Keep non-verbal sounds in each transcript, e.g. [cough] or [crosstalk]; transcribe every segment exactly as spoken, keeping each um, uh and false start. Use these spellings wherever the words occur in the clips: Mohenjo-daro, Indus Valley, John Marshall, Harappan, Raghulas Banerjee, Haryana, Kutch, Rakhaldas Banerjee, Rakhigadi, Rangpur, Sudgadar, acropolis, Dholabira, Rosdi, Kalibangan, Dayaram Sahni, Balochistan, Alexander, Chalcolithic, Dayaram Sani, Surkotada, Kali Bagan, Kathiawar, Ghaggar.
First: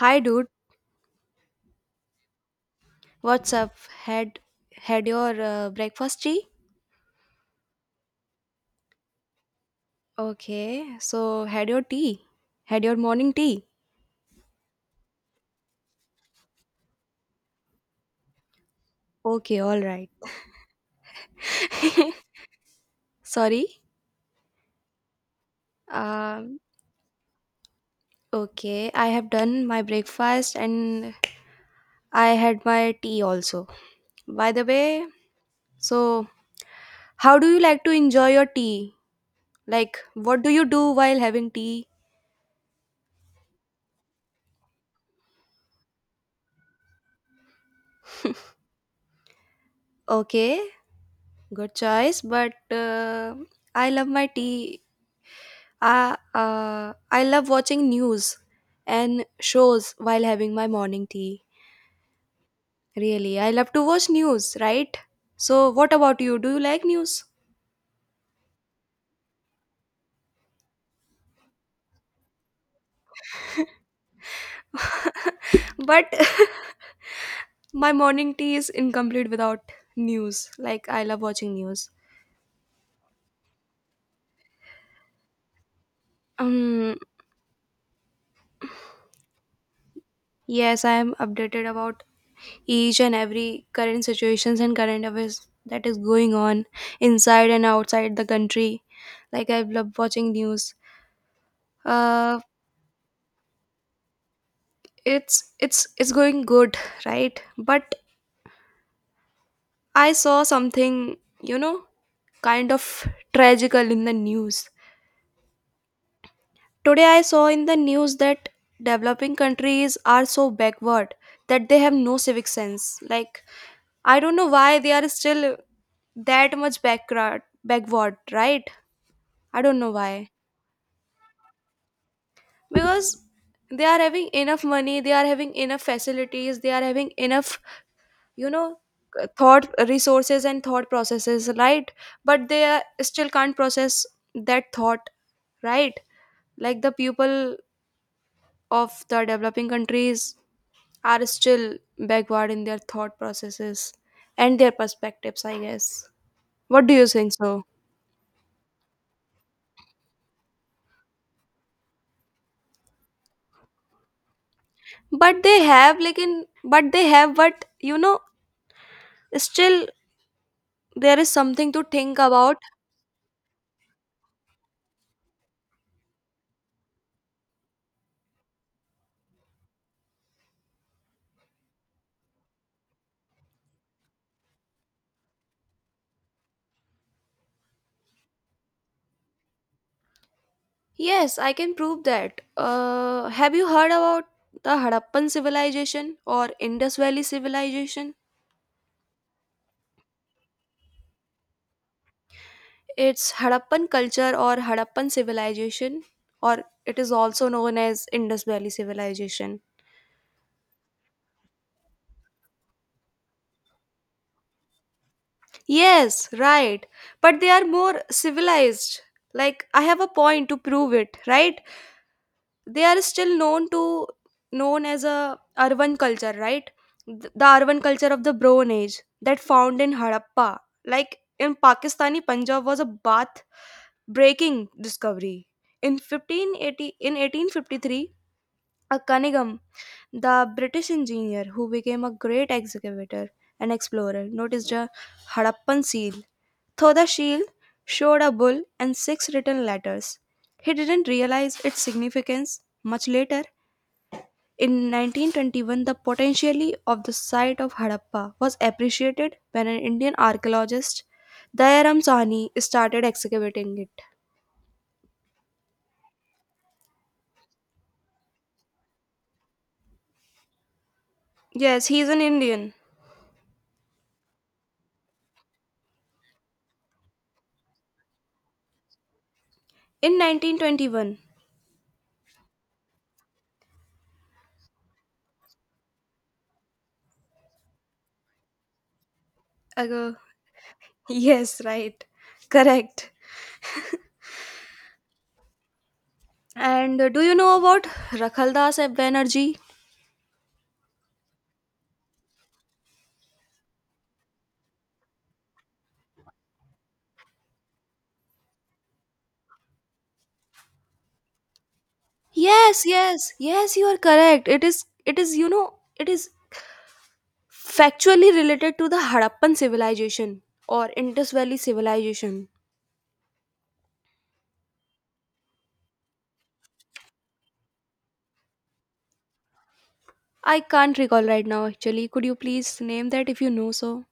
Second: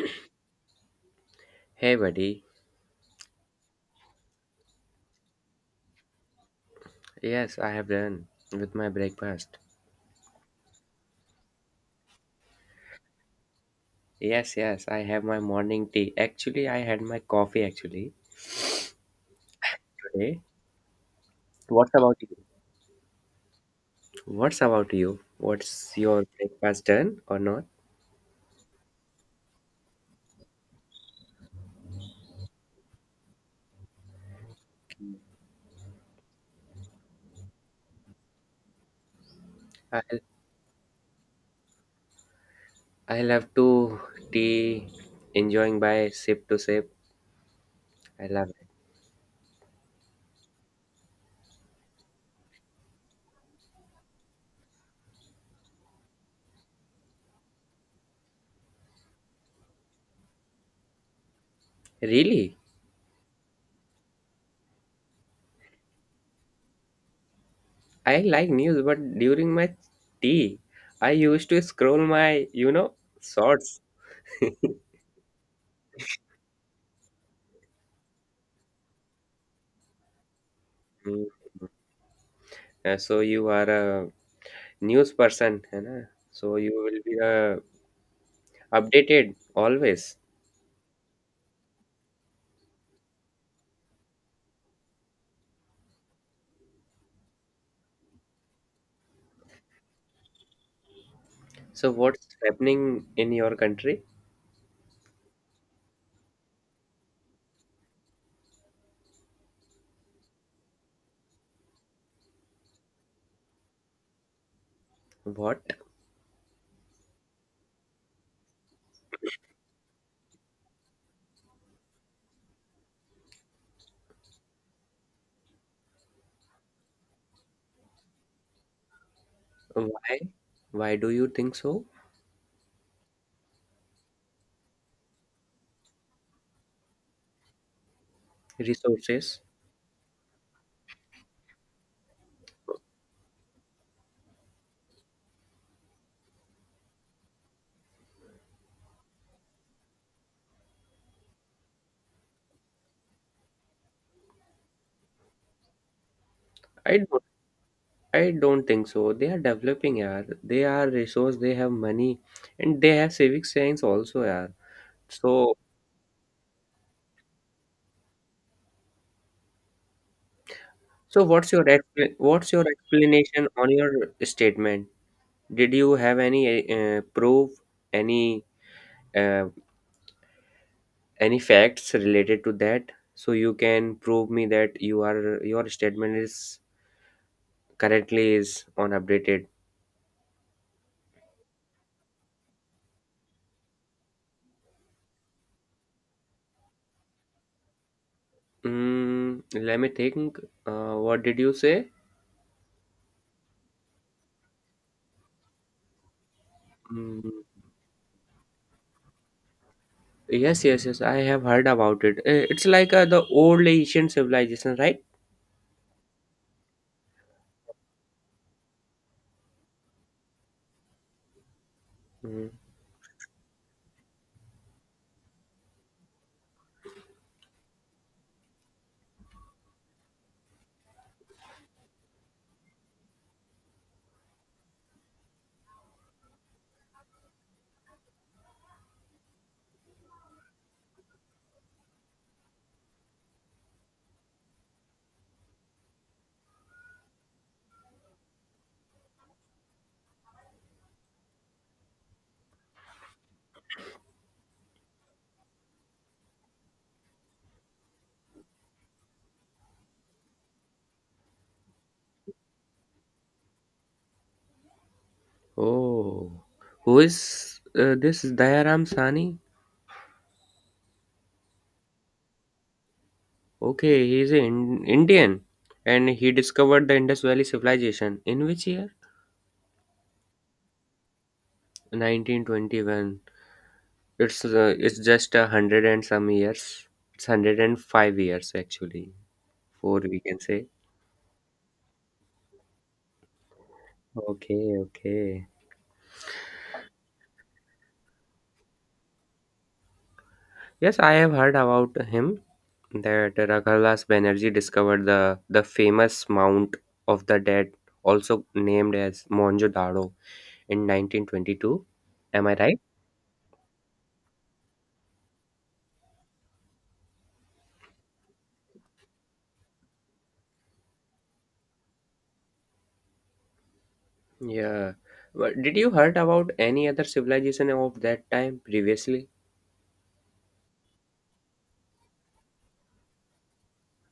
Hi, dude. Hey, buddy. What's up? Had had your uh, breakfast tea? Yes, I have done with my breakfast. Okay. So had your tea? Had your morning tea? Yes, yes, I have my morning tea. Actually, I had my coffee actually Okay. All right. today. What's about [laughs] you? Sorry. What's about you? What's your Um. breakfast done or not? Okay. I have done my breakfast and I had my tea also. By the way, so how do you like to enjoy your tea? Like, I'll, what do you do while having tea? I'll have two tea, enjoying by sip to sip. I love it. Okay. Good choice. But uh, I love my tea. I, uh, I love watching news and shows while having my morning tea. Really? Really, I love to watch news, right? So, what about you? Do you like news? I like news, but during my tea, I used to scroll my, you know, shorts. But [laughs] my morning tea is incomplete without news. Like, I love Mm. watching news. Uh, so you are a news person, है ना? So you Um, will be a updated always. yes, I am updated about each and every current situations and current affairs that is going on inside and outside the country. Like, I love watching news. So what's Uh, happening in your country? it's it's it's going good, right, but I saw something, you know kind of tragical in the news. What? Today I saw in the news that developing countries are so backward that they have no civic sense. Like, I don't know why they are still that much backward backward, right? I don't know why. Why? Why do you think so? Because they are having enough money, they are having enough facilities, they are having enough, you know uh, Resources? thought resources and thought processes, right? But they are, still can't process that thought, right? Like, the people of the developing countries are still backward in their thought processes and their perspectives, I guess. What do I you don't. think so? I don't think so. They are developing, yeah. They are resource. They have money, and they have civic science also, yeah. But So, they have, like, in, but they have, but you know still there so is what's your something to expla- think what's about. your explanation on your statement? Did you have any uh, proof, any uh, any facts related to that? So you can prove me that you are your statement is currently is on updated. Yes, I can prove that. Uh, have you heard about the Harappan civilization or Indus Valley civilization? Mm, let me think. Uh, what did you say? It's Harappan culture or Harappan civilization, or it is Mm, also known as Indus Valley civilization. yes, yes, yes. I have heard about it. Eh, It's like uh, the old Asian civilization, right? Yes, right. But they are more civilized. Like, I have a point to prove it, right? Mm. They are still known to known as a urban culture, right? Th- the urban culture of the Bronze Age that found in Harappa, like in Pakistani Punjab, was a bath breaking discovery in fifteen eighty, in eighteen fifty-three. A Cunningham, the British engineer who became a great excavator and explorer, noticed a Harappan seal. Though the shield showed a bull and six written letters, he didn't realize its significance. Much later in nineteen twenty-one, the potentially of the site of Harappa was appreciated when an Indian archaeologist, Dayaram Sahni, started excavating it. Oh, who is uh, this Dayaram Sani? Yes, he is an Indian. Okay, he is an Indian, and he discovered the Indus Valley civilization in which year? In nineteen twenty-one. nineteen twenty-one. It's uh, it's just a hundred and some years. It's hundred and five years actually. Four Ago. we can say. Yes, right. Correct. Okay, okay. And uh, do you know about Rakhaldas Banerjee? Yes, I have heard about him that Raghulas Banerjee discovered the the famous Mount of the Dead, also named as Mohenjo-daro, in nineteen twenty-two. Am I right? Yes, yes, yes, you are correct. It is, it is, you know, it is factually related to the Harappan civilization or Indus Valley civilization. Yeah. But did you heard about any other civilization of that time previously? I can't recall right now actually. Could you please name that if you know so?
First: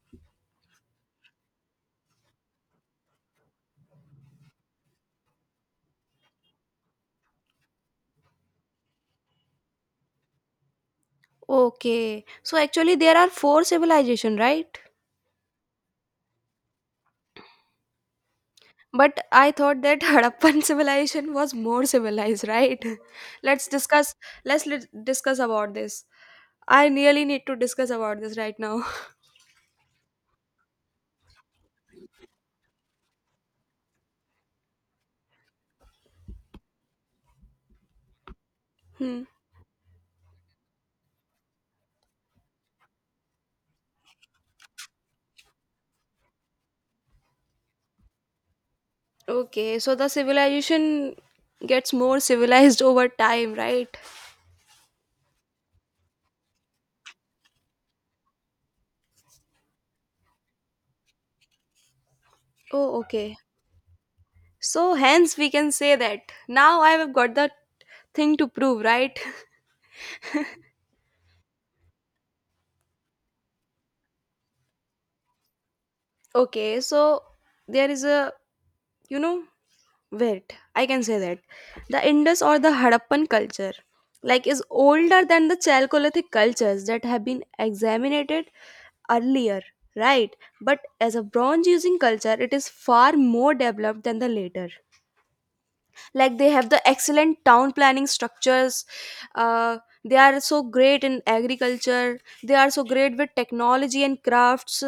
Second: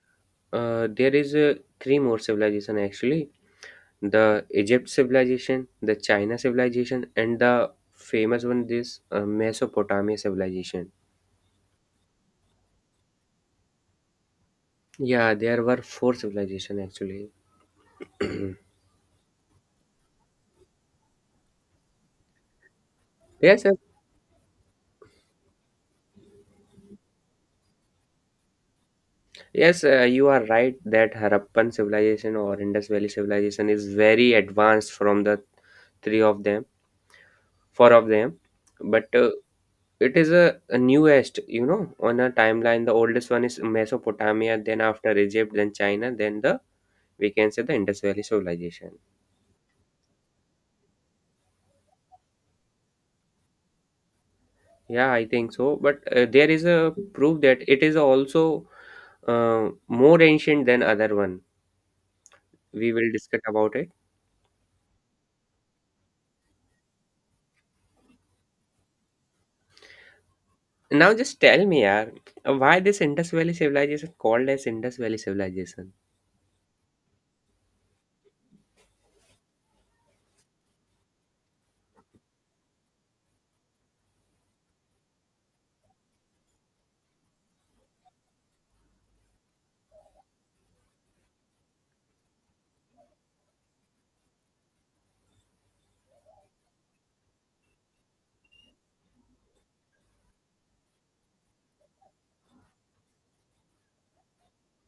Uh, there is uh, three more civilization actually: the Egypt civilization, the China civilization, and the famous one this uh, Mesopotamia civilization. Okay. So actually there are four civilization, right? Yeah, there were four civilizations actually. But I thought that [laughs] Harappan civilization was more civilized, right? [laughs] Yes, Let's yes, discuss let's lit- discuss about this. I really need to discuss about this right now. [laughs] yes, uh, you are right that Harappan civilization or Indus Valley civilization is very advanced from the three of them, four of them. But Hmm. uh, it is a, a newest, you know, on a timeline. The oldest one is Mesopotamia, then after Egypt, then China, then the we can say the Indus Valley civilization. Okay, so the civilization gets more civilized [laughs] over time, right? Yeah, I think so. But uh, there is a proof that it is also uh, more ancient than other one. We Oh, will okay. discuss about it. So hence we can say that now I have got the thing to prove, right? Now just tell me, yaar, why this Indus Valley civilization called as Indus Valley civilization? Okay, so there is a, you know, wait, I can say that. The Indus or the Harappan culture, like, is older than the Chalcolithic cultures that have been examined earlier, right? But as a bronze using culture, it is far more developed than the later. Like, they have the excellent town planning structures. uh, they are so great in agriculture, they are so great with technology and crafts.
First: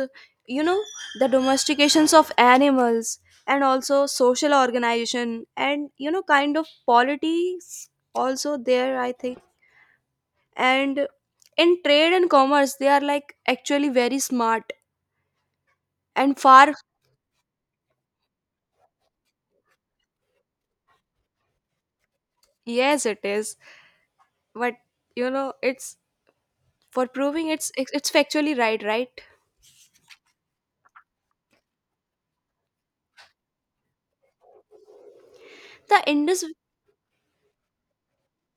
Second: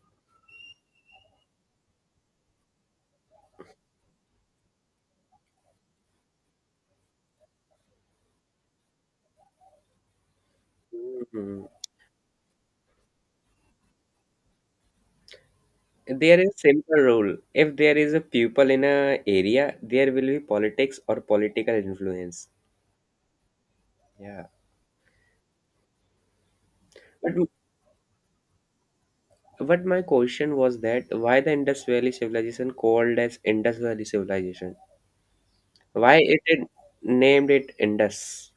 you know the domestications of animals, and also social organization, and you know kind of politics also there, I think. And Mhm. in trade and commerce they are, like, actually very smart and There is far. simple rule. If there is a people in a area, there will be politics or political influence. Yes, it is. Yeah. But you know it's, for But proving, it's it's it's factually right, right. but my question was that why the Indus Valley civilization called as Indus Valley civilization? The Why it, Indus, it named it Indus?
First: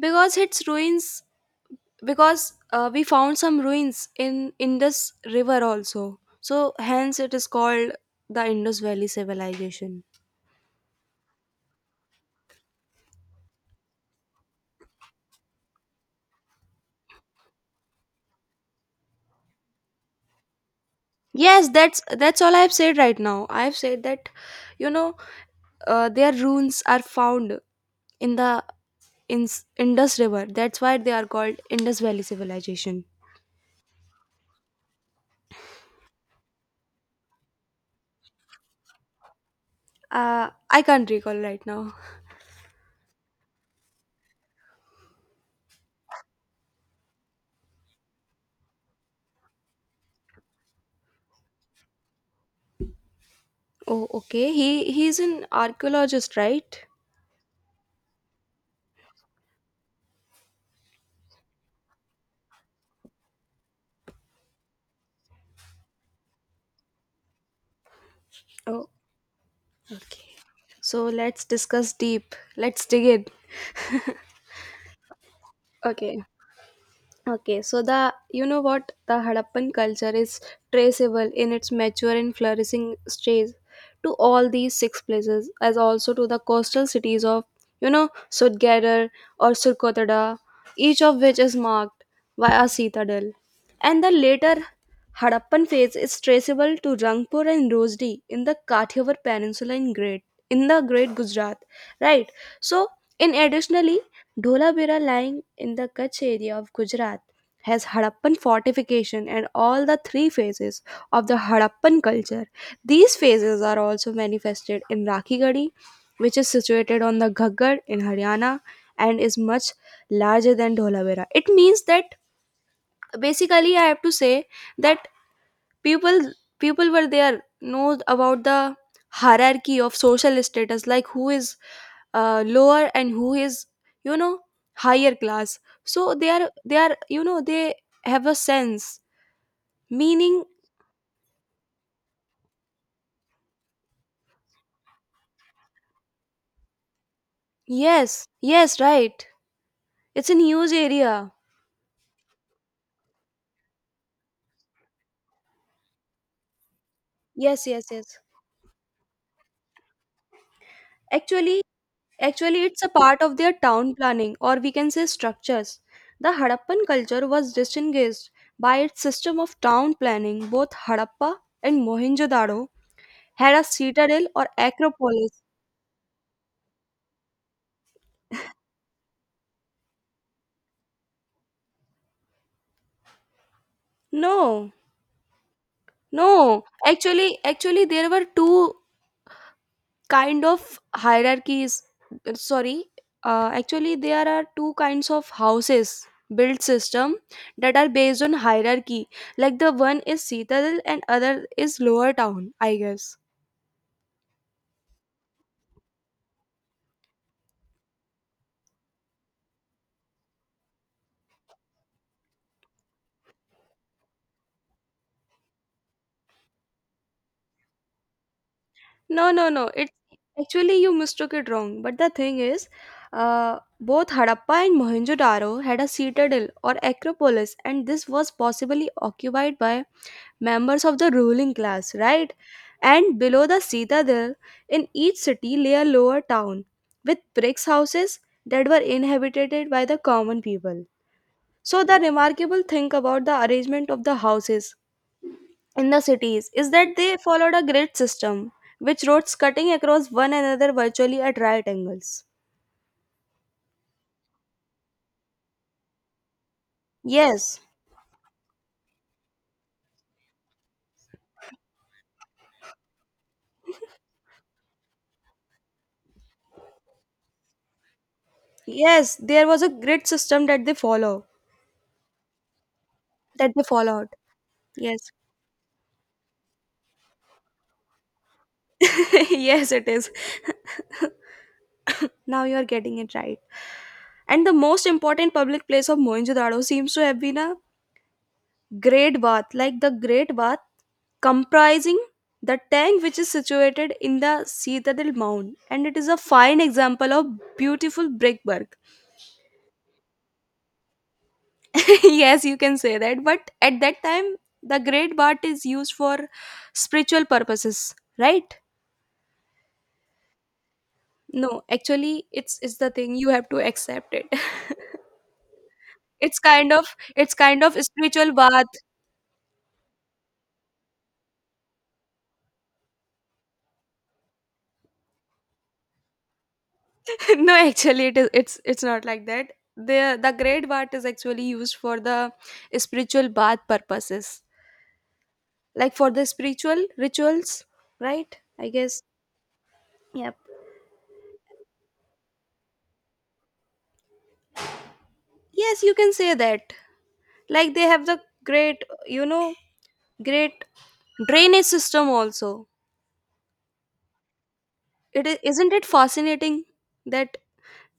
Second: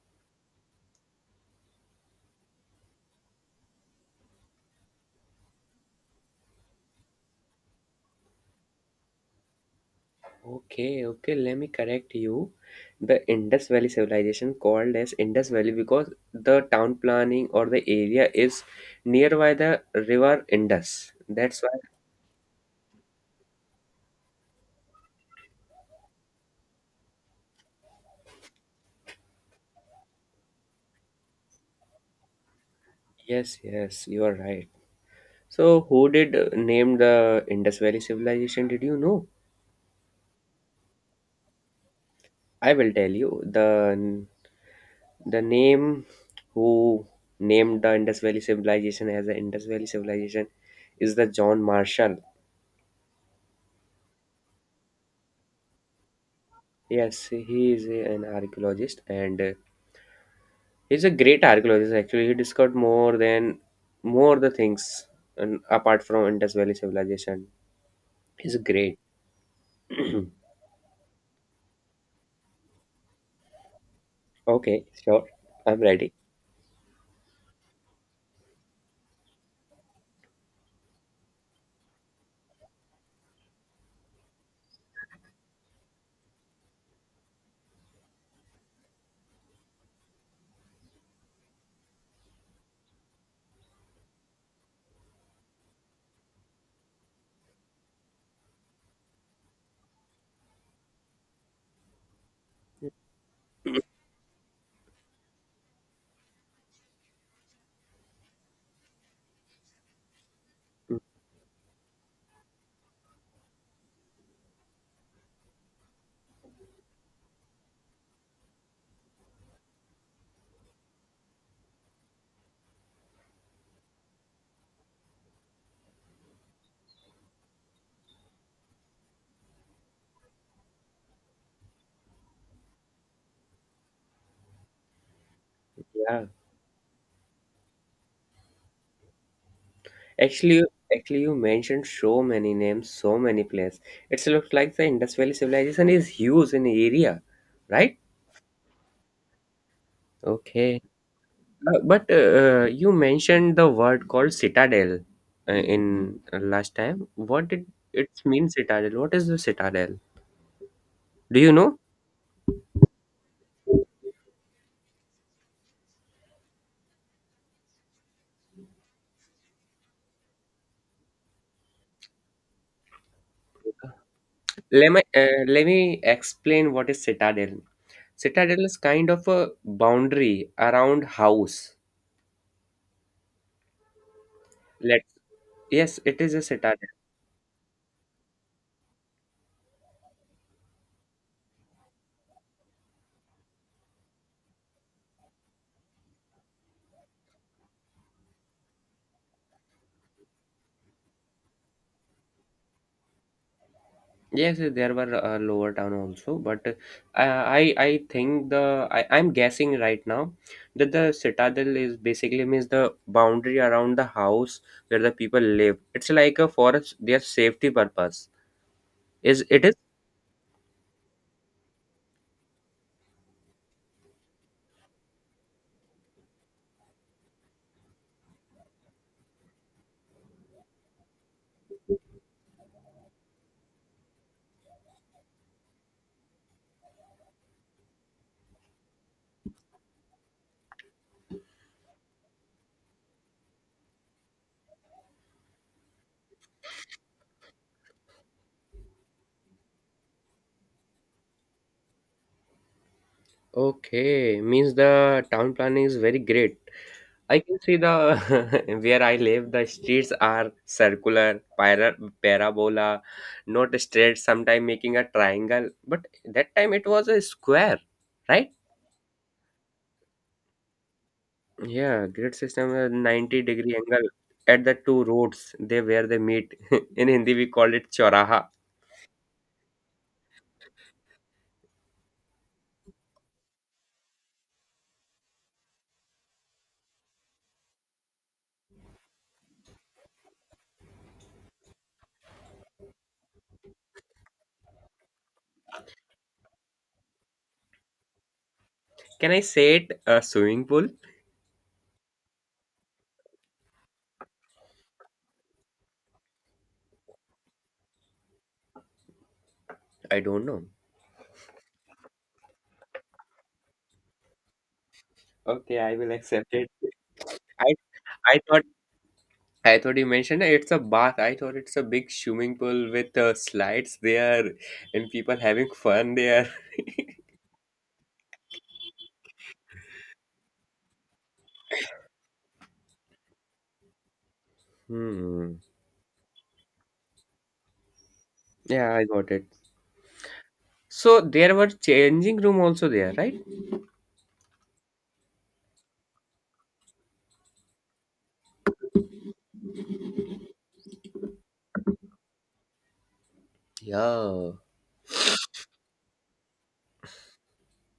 because its ruins, because uh, we found some ruins in Indus river also, so hence it is called the Indus Valley civilization. Okay, okay, let me correct you. The Indus Valley civilization called as Indus Valley because the town planning or the area is nearby the river Indus. That's Yes, why, that's that's all I have said right now. I have said that, you know uh, their ruins are found in the in Indus river. That's why they are called Indus Valley civilization. yes, yes, you are right. So, who did uh, name the Indus Valley civilization? Did you know? uh, I can't recall right now. I will tell you. The the name who named the Indus Valley civilization as the Indus Valley civilization is the John Marshall. Oh, okay, he he's an archaeologist, right? Yes, he is an archaeologist and uh, He's a great archaeologist actually. He discovered more than more the things and apart from Indus Valley civilization. He's Oh. great. [clears throat] Okay. So let's discuss deep. Let's dig in. Okay, sure. I'm ready. Okay. Okay. So the you know what the Harappan culture is traceable in its mature and flourishing stage to all these six places, as also to the coastal cities of you know Sudgadar or Surkotada, each of which is marked by a citadel, and the later Harappan phase is traceable to Rangpur and Rosdi in the Kathiawar Peninsula in Great in the Great Gujarat, right? So, in additionally, Dholabira lying in the Kutch area of Gujarat has Harappan fortification and all the three phases [clears throat] of the Harappan culture. These phases are also manifested in Rakhigadi, which is situated on the Ghaggar in Haryana and is much larger than Dholabira. It means that basically I have to say that people people were there, know about the hierarchy of social status, like who is uh, lower and who is you know higher class. So Yeah. they are they are you know they have a sense, meaning, Actually you- Actually you mentioned so many names, so many places. It looks like the Indus Valley civilization is huge in area, right? yes, yes, right. It's a huge Okay. area. Uh, but uh, uh, you mentioned the word called citadel uh, in uh, last time. What Yes, did yes, it yes. mean citadel? What is the citadel? Do you actually know? actually it's a part of their town planning, or we can say structures. The Harappan culture was distinguished by its system of town planning. Both Harappa and Mohenjo-daro had a citadel or Let me, acropolis? uh, let me explain what is citadel. Citadel is kind of a boundary around house. No, Let yes, it is a no. citadel. Actually, actually, there were two kind of hierarchies. Uh, Sorry, uh, actually, there are two kinds of houses built system that are based on hierarchy. Like the one is citadel and other is lower town. I guess. Yes, there were a lower town also, but uh, I I think the I, I'm guessing right now that the citadel is basically means the boundary around the house where the people live. It's like a for their safety purpose. No, Is no, it no. is It's actually you mistook it wrong. But the thing is, uh, both Harappa and Mohenjo-daro had a citadel or acropolis, and this was possibly occupied by members of the ruling class, right? And below the citadel, in each city lay a lower town with brick houses that were inhabited by the common people. So the remarkable thing about the arrangement of the houses in the cities is that they followed a grid system with roads cutting across one another virtually at right angles. okay? Means the town planning is very great. I can Yes, see the [laughs] where I live, the streets are circular, para, parabola, not straight, sometime making a triangle. But that time it was a square, right? yes, there was a grid system that they follow, Yeah, grid system uh, 90 that they degree followed. angle at the two Yes, roads they where they meet. [laughs] In Hindi we call it choraha. [laughs] yes, it is. [laughs] Now you are getting it right. And the most important public place of Mohenjo-daro seems to have been a great bath, like the great bath comprising the tank which is situated in the Citadel Mound, and it is a fine example of beautiful brickwork. Can I say it a swimming pool? [laughs] Yes, you can say that. But at that time, the great Bhat is used for spiritual purposes, right? I don't know. No, actually, it's it's the thing you have to accept it. [laughs] Okay, I will it's accept it. kind of it's kind of I spiritual I thought bath. I thought you mentioned it's a bath. I thought it's a big swimming pool with uh, slides there and people having fun there. [laughs] [laughs] No, actually, it is it's it's not like that. The the great Bhat is actually used for the spiritual bath purposes, Hmm. like for the spiritual rituals, right? I Yeah, guess. I got it. Yep. So there were changing room also there, right? Yes, you can say that. Like they have the great, you know, Great drainage system also. Yeah. It is, isn't it fascinating that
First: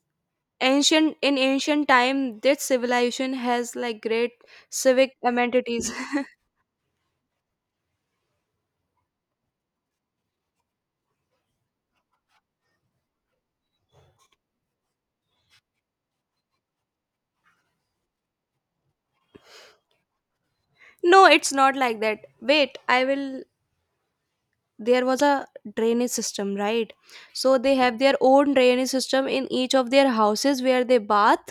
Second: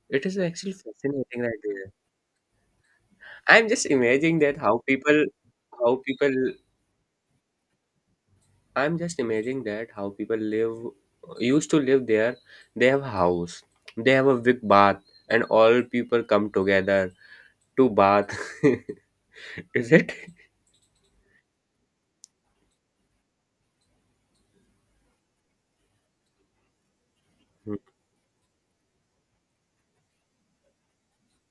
It is actually ancient in fascinating right ancient there. time this civilization I'm has just like great imagining that how civic people amenities. how people I'm just imagining that how people live used to live there. They have a house. They have a big bath and all people come together to bath. [laughs] Is it? [laughs] No, it's not like that. Wait, I will there was a drainage system, right? So they have their own drainage system in each of their houses where they bath,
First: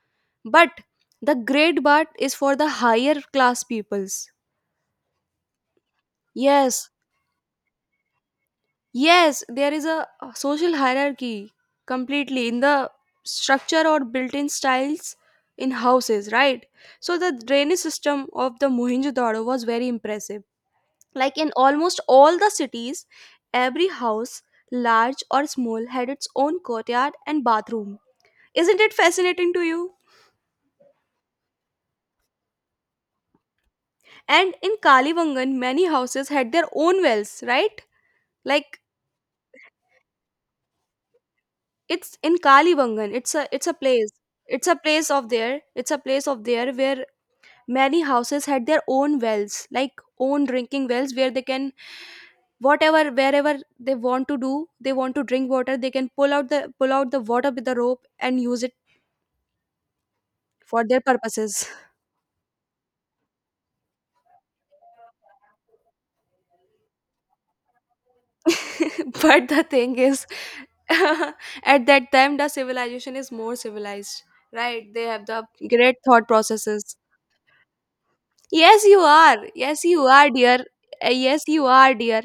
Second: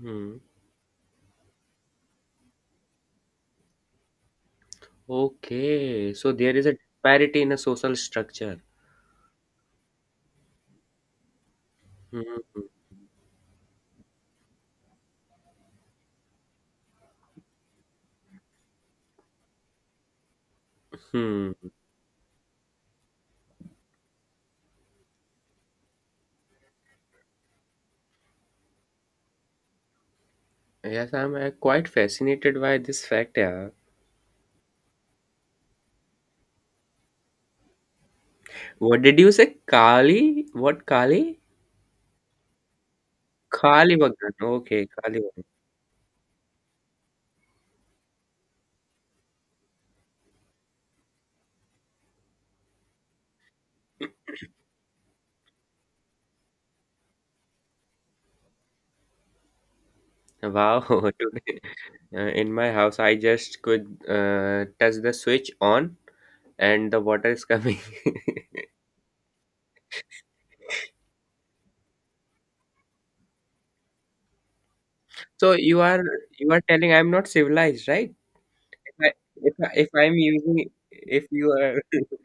Hmm. but the great bath is for the higher class peoples. Okay, so there is a Yes, disparity in a social structure. yes, there is a a social hierarchy completely in Mhm. the structure or built in styles in houses, right? So, the drainage system of the Mohenjo Daro was very impressive. Like Hmm. in Hmm. almost all the cities, every house, large or small, had its own courtyard and bathroom. Isn't it fascinating to you? Yes, I'm uh, quite fascinated by this fact. Yeah. And in Kalivangan, many houses had their own wells, right? Like, What did you say? Kali? What Kali? it's in Kalibangan. It's a it's a Kali place. Bagan. It's a Okay, place Kali of Bagan. there. It's a place of there where many houses had their own wells, like own drinking wells where they can, whatever, wherever they want to do, they want to drink water, they can pull out the pull out the water with the rope and use it Wow. for their [laughs] Today, purposes. uh, in my house, I just could uh, touch the switch on, and the water is coming. [laughs] [laughs] But the thing is, [laughs] at that time the civilization is more civilized, right, they have the so you great are thought you are telling processes. I'm not civilized, right? Yes, If you I are. if, I, Yes, if you I'm are, dear. using Uh, if Yes, you you are are, [laughs] dear.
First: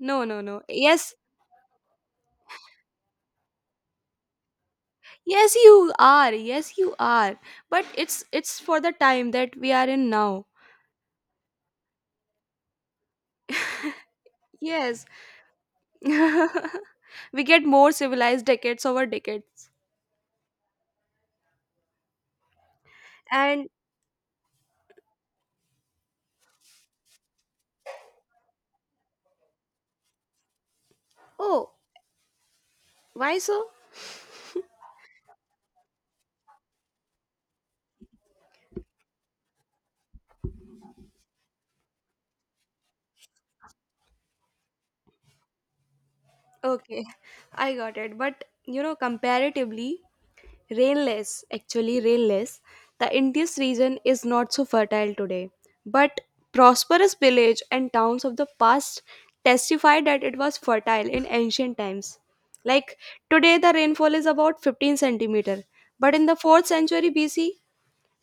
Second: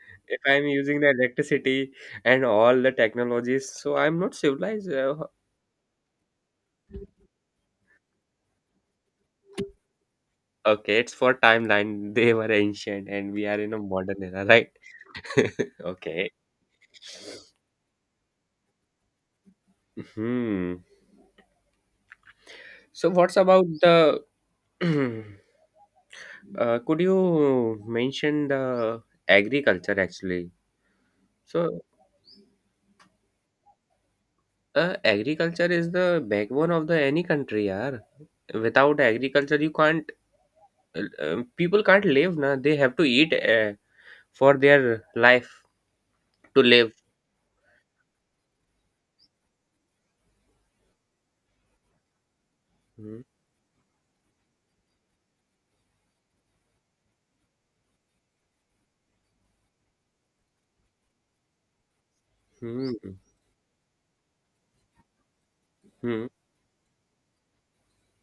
No, no, If no. I'm using the Yes, electricity and all the technologies, so I'm not civilized. Uh, yes, you are. Yes, you are. But it's it's for the time that we are in now. okay, it's for timeline. [laughs] They were ancient, and we are in a modern era, right? Yes, [laughs] Okay. [laughs] we get more civilized decades over decades. Hmm. So, what's about And the? [clears throat] uh, could you mention the agriculture actually? oh, So, why so? uh, agriculture is the backbone of the any country, yaar. Without agriculture, you can't. Uh, uh, people can't live, na. They have to eat uh, for their life to live. Okay, [laughs] I got it. But you know, comparatively, rainless, actually rainless, the Mhm, Indus region is not so fertile today, but prosperous villages and towns of the past testify that it was fertile in ancient times. Like mhm, today, the rainfall is about fifteen centimeter, but in mhm, the fourth century B C,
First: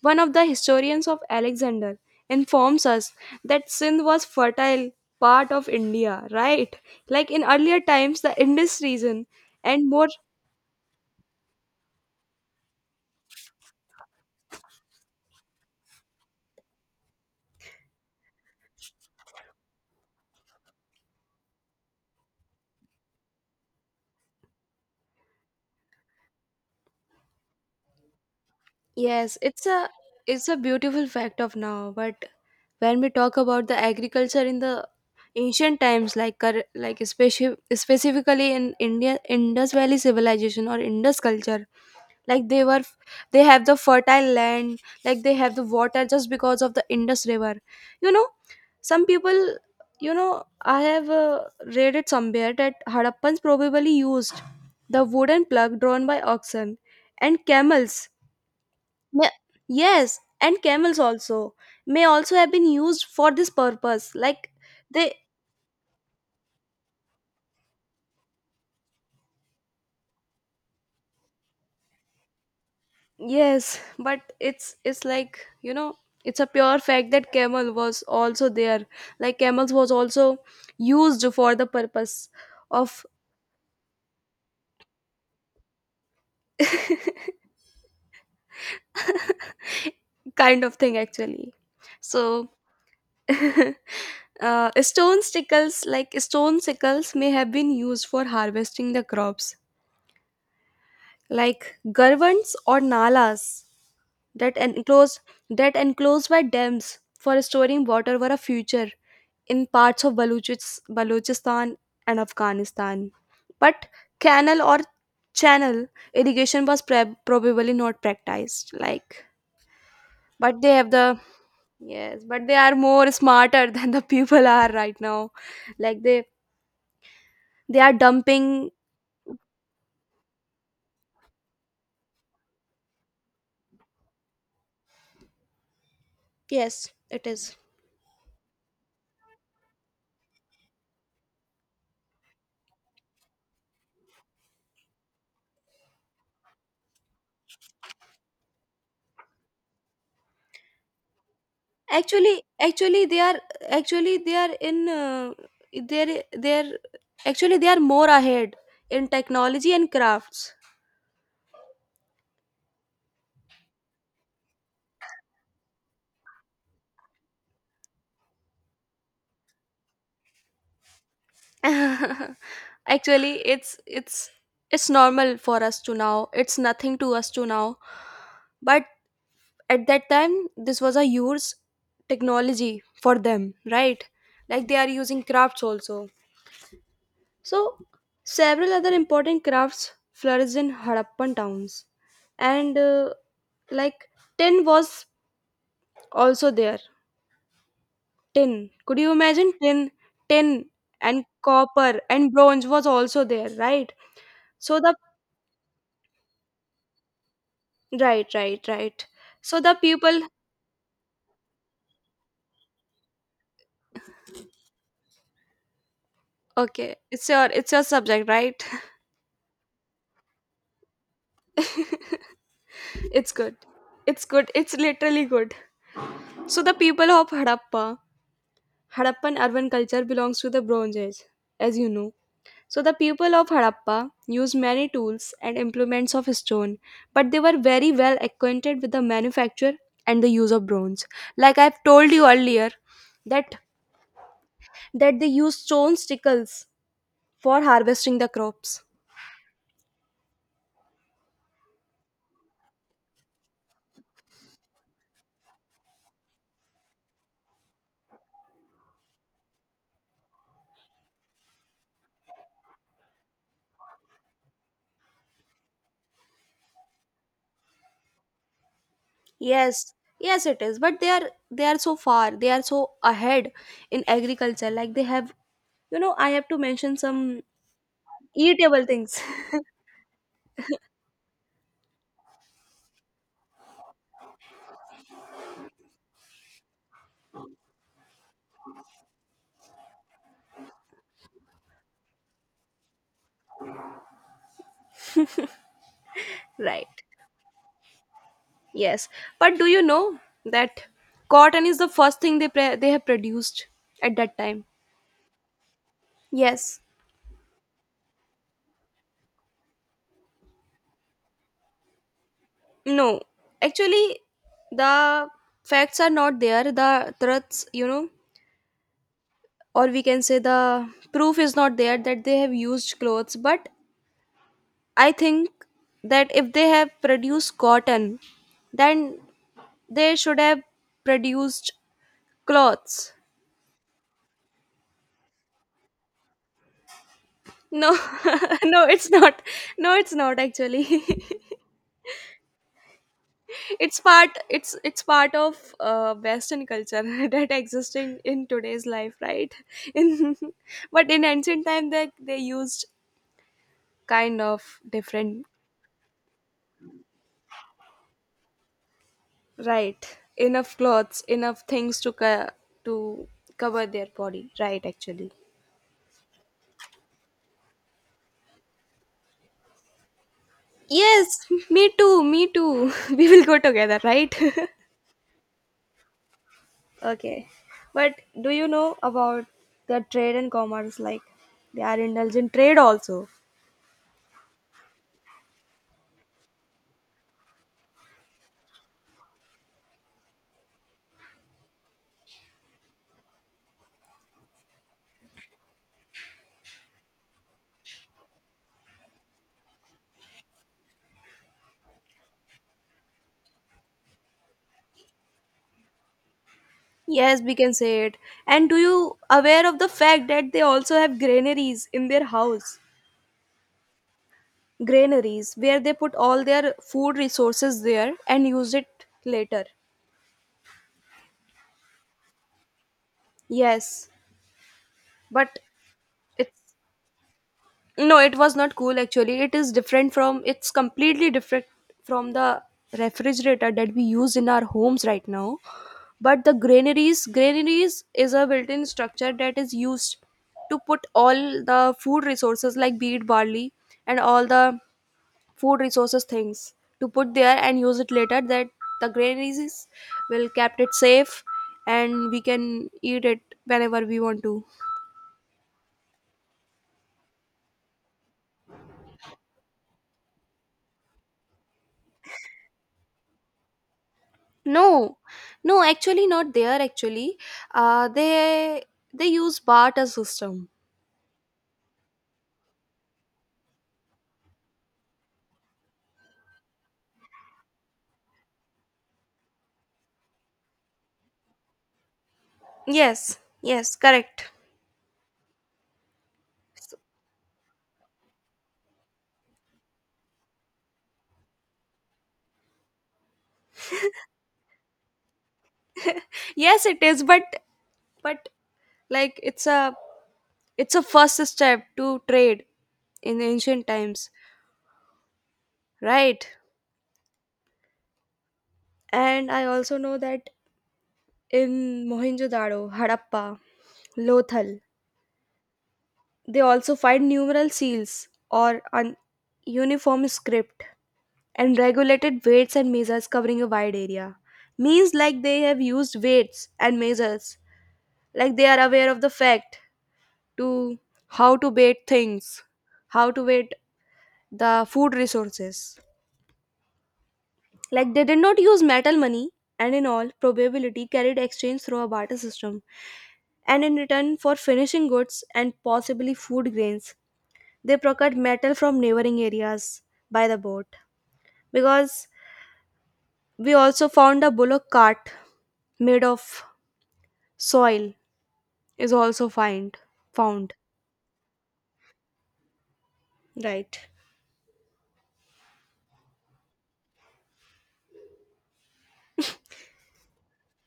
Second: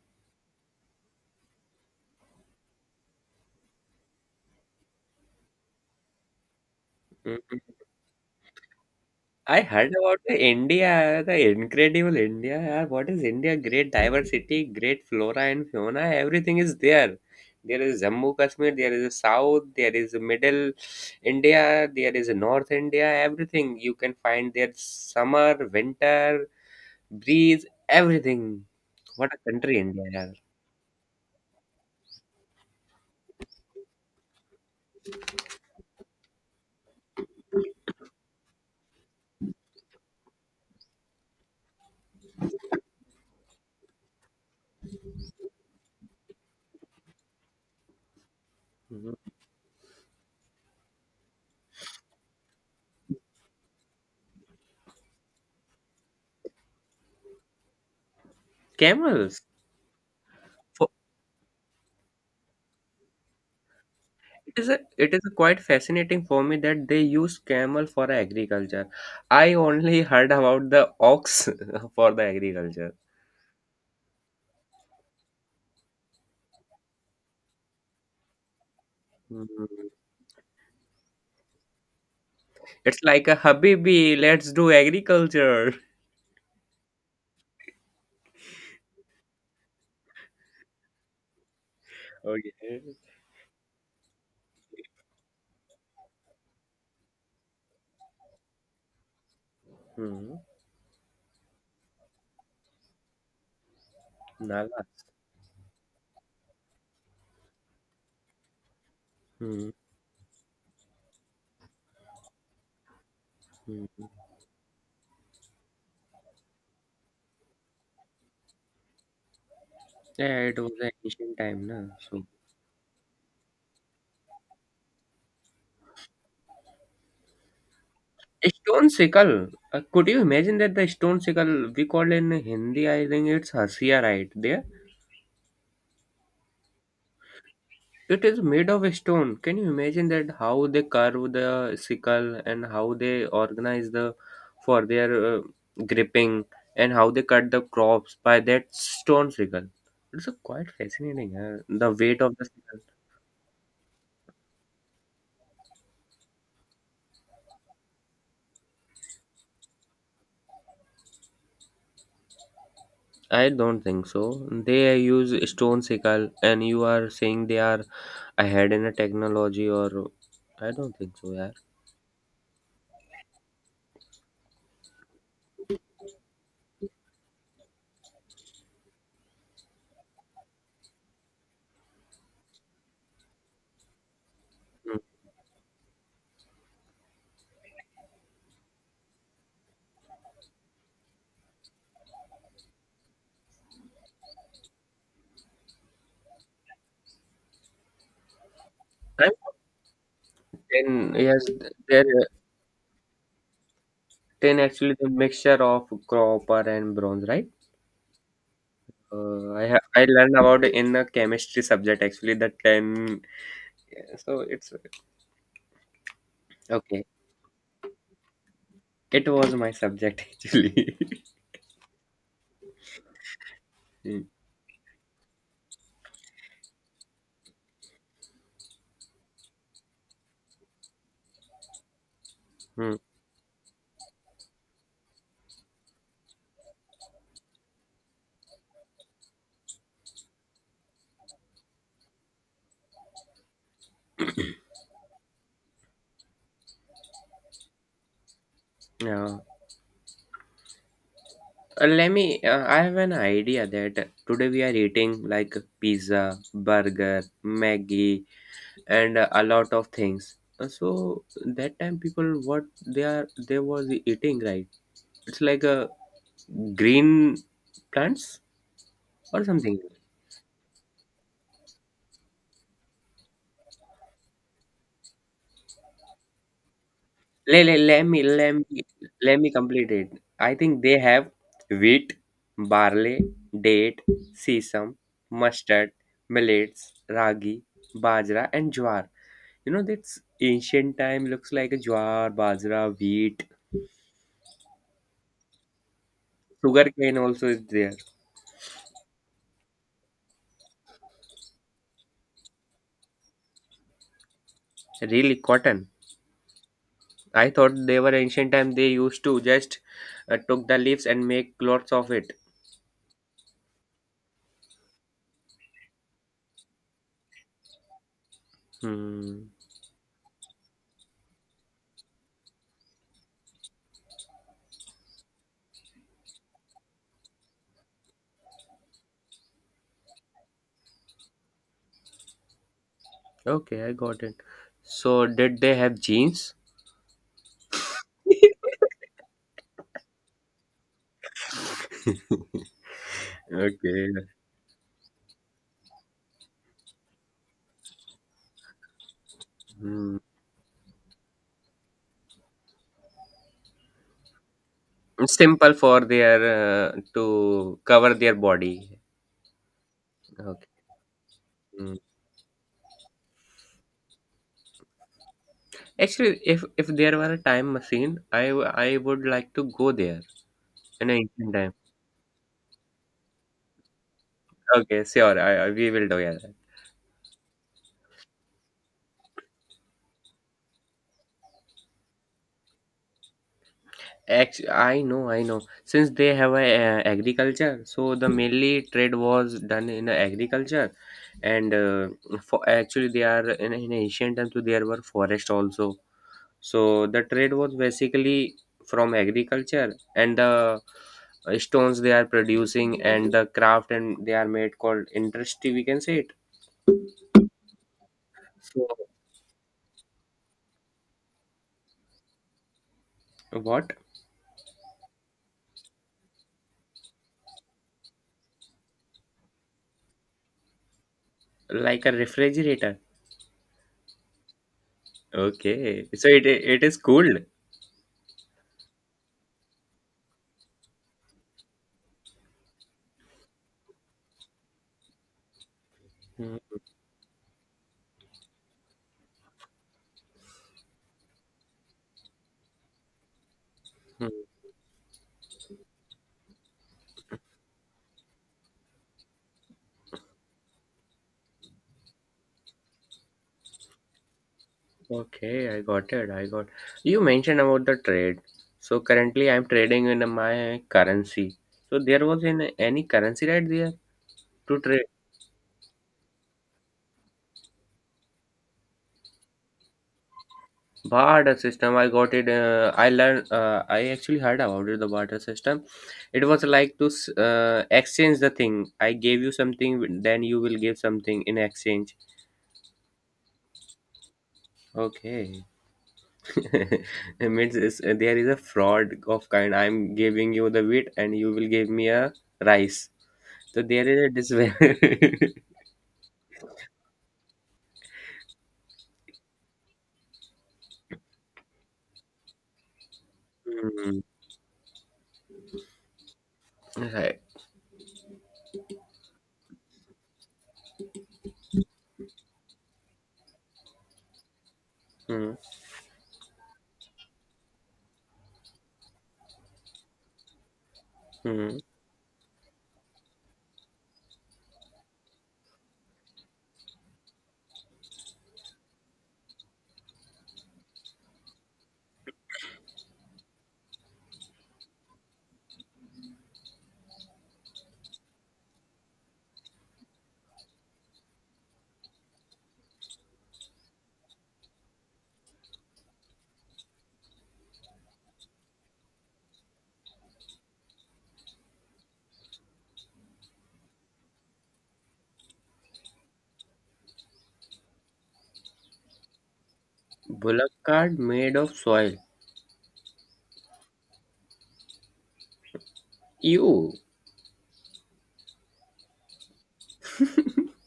one of the historians of Alexander informs us that Sindh was fertile part of India, right? Like in earlier mhm. times, the Indus region I and heard more. about the India, the incredible India, yaar. What is India? Great diversity, great flora and fauna. Everything is there. There is Jammu Kashmir, there is a South, there is a Middle India, there is a North India. Everything you can find there. Summer, winter, breeze, everything. What Yes, a it's country, a India, yaar! it's a beautiful fact of now, but when we talk about the agriculture in the ancient times like cur- like especially specifically in India Indus Valley civilization or Indus culture, like they were f- they have the fertile land, like they have the water just because of the Indus river, you know. Some Mhm. people, you know I have uh, read it somewhere that Harappans probably used the wooden plug drawn by oxen and camels. May, Camels. yes, and camels also may also have been used for this purpose. Like It is a, they, it is a quite fascinating for me that they use camel for agriculture. I only [laughs] heard about the ox [laughs] for the agriculture. yes, [laughs] but it's it's like you know, it's a pure fact that camel was also there. Like Hmm. camels was also used for the purpose It's of like a Habibi, let's do agriculture. [laughs] [laughs] kind of thing actually. So. Okay. [laughs] Uh, stone sickles like stone sickles may have been used for harvesting the crops Hmm. like garvants or nalas that Nagas. enclosed that enclosed by dams for storing water were a future in Hmm. parts of Baluchis- Balochistan and Afghanistan. But Hmm. canal or channel irrigation was pre- probably not practiced. Like, Yeah, it but they was have an the, ancient time, na. So yes, but they are more smarter [laughs] than the people are right now. Like they they are dumping. stone sickle. Uh, could you imagine that the stone sickle we call in Hindi? I think it's hasiya, right? There. Yes, it is. It is made of stone. Can you imagine that how they carve the sickle and how they organize the for their uh, gripping and how they cut the crops by that stone sickle? It's a quite fascinating. Uh, the weight of Actually the sickle. actually they are actually they are in uh, they're they're actually they are more ahead in technology and crafts. I don't think so. They use stone sickle, and you are saying they are ahead in a technology or I don't think so. Yeah. [laughs] Actually it's it's it's normal for us to now. It's nothing to us to now. But at that time this was a huge technology for them, right? Like they are Mm. using crafts also. So, several other important crafts flourished in Harappan towns, and uh, like tin was also there. Tin. Could you I'm imagine tin? Tin ten. and Yes, copper they're and bronze was also there, right? ten. So the Actually, the mixture of copper and bronze, right? right, right, right. Uh, So I the ha- I people. learned about in a chemistry subject actually the ten. Yeah, so it's Okay, okay. it's your it's your subject, right? It was my subject [laughs] actually. [laughs] It's good. Hmm. It's good. It's literally good. So the people of Harappa, Harappan urban culture belongs to the Bronze Age, as you know. So the Hmm. people of Harappa used many tools and implements of stone, but they were very well acquainted with the manufacture and the use of bronze. Like I've told you earlier, that that they used stone stickles for harvesting the crops. Yeah. Uh, let me. Uh, I have an idea that today we are eating like pizza, burger, Maggie, and uh, a lot of things. Uh, So that time people what they are they was eating, right? It's like a green plants or something. Yes, yes, it is. But they are they are so far, they are so ahead in agriculture. Like they have, you know, I have to mention some Let let let me let me eatable things, let me complete it. I think they have wheat, barley, date, sesame, mustard, millets, ragi, bajra, and jwar. You know that's ancient time looks like a jowar, bajra, wheat, [laughs] right? sugarcane also is there. Yes, but do you know that cotton is the first thing they pre- they have produced at that time? Really cotton. Yes. I thought they were ancient time. They used to just uh, took the leaves and make clothes of it. No, actually, the facts are not there. The truths, you know, Hmm. or we can say the proof is not there that they have used clothes. But I think that if they have produced cotton, then they should have produced clothes. Okay, I got it. So did they have jeans? [laughs] No, [laughs] no, it's not. No, it's not actually. [laughs] It's Okay. part it's it's part of uh, western culture [laughs] that existing in today's life, right? [laughs] Mm. in but in ancient time they they used kind of different, Simple for their uh, to cover their body. right? Okay. Enough clothes, enough Mm. things to co- to cover their body, right? Actually, Actually, if if there were a time machine, I w- I would like to go there in yes. ancient [laughs] time. Me too, me too. [laughs] We will go together, right? Okay, sure. I, I we will do, yeah. [laughs] Okay, but do you know about the trade and commerce, like they are indulged in trade also? Actually, I know, I know. Since they have a uh, agriculture, so the mainly trade was done in agriculture, and uh, for actually they are in, in ancient times. So there were forest also. So the trade was basically from agriculture and the uh, stones they are producing and the craft and they are made called industry we can say it. Yes, we can say it. And do So you aware of the fact that they also have granaries in their house? what? Granaries where they put all their food resources there and use it later. Like a refrigerator. Yes, but Okay. So it it's it is cooled. no, it was not cool actually. It is different from, it's completely different from the refrigerator that we use in our homes right now. But the Mhm. granaries granaries is a built-in structure that is used to put all the food resources like wheat, barley and all the food resources things, to put there and use it later, that the granaries is- will kept it safe and we can eat it whenever we want to. Okay, I got it. I got. You mentioned about the trade. So currently I'm trading in my currency. So there was in any currency right there to trade. No, no, actually not there actually. Uh, they they use barter system. Barter system, I got it. uh, I learned. uh, I actually heard about it, the barter system. It was like to s- uh, exchange the thing. I gave you something, then you will give something in exchange. Yes, yes, correct. Okay. [laughs] It means it's, uh, there is a fraud of kind. I'm giving you the wheat, and you will give me a rice, so there is a disparity. [laughs] Yes it is, but but like it's a, it's a first step to trade in ancient Hmm. times, right? Right. And I also know that in Mohenjo-Daro, Harappa, Lothal, Hmm. they also find numeral seals or an uniform script Hmm. and regulated weights and measures covering a wide area. Means like they have used weights and measures, like they are aware of the fact to how to bait things, how to bait the food resources. Like they did not use metal money and in all probability carried exchange through a barter system. And in return for finishing goods and possibly food grains, they procured metal from neighboring areas by the boat. Because we also found a bullock cart made of soil is also find Bullock found. cart made of soil. Right. Ew.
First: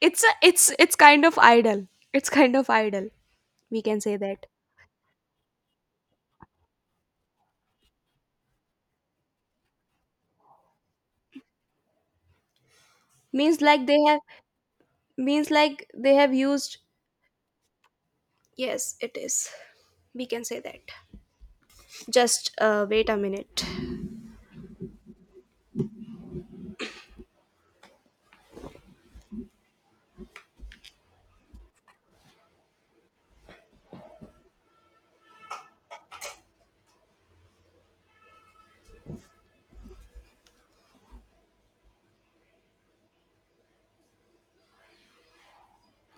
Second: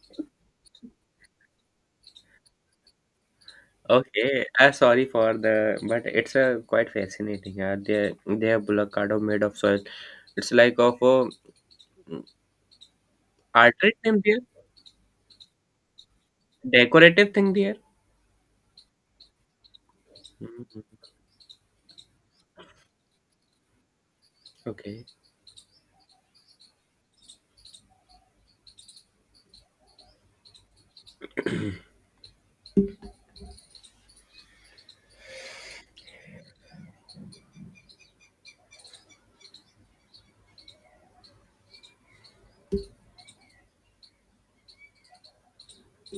It's a it's it's kind of idle. It's kind of idle. We can say that. Okay, uh, sorry for the, but it's a quite fascinating. Yeah, they they have avocado made of soil. It's like of a Means like artery they have, thing there, means like they have used, decorative thing there. yes it is, we can say that. Mhm. Just uh, wait a minute. Okay,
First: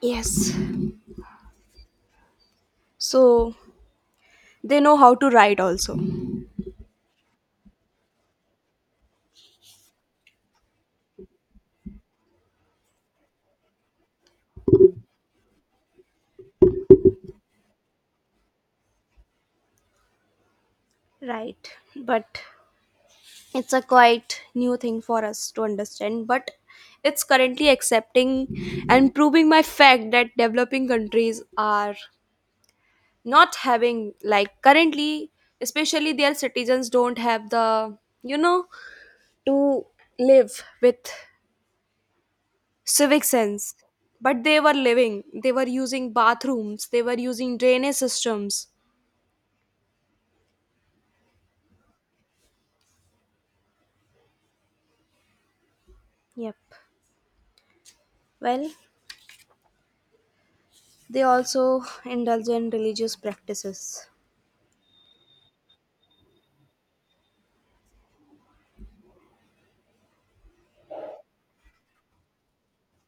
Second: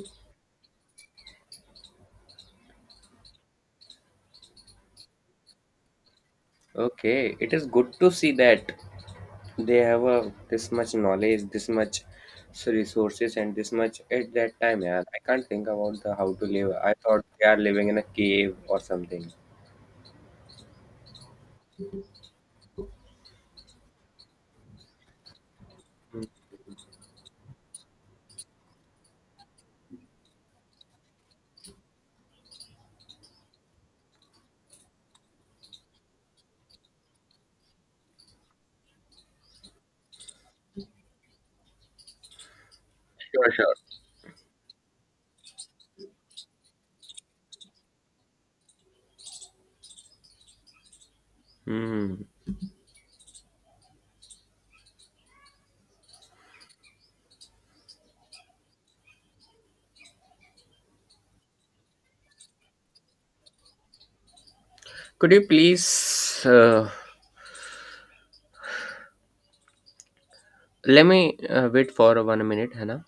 Yes, so they know how to write also, okay. It is good to see that they have a this much knowledge, this much s- resources, and this much at that time. Yeah, I can't think about the how to live. I thought they are living in a cave or something. right? But it's a quite new thing for us to understand, but it's currently accepting and proving my fact that developing countries are not having, like currently, especially their citizens don't have the, you know, to live with civic sense, but they were living, they were using bathrooms, they were using drainage systems. Hmm. Yep. Well, they also indulge in religious practices. Could you please uh, let me uh, wait for one minute, Hannah?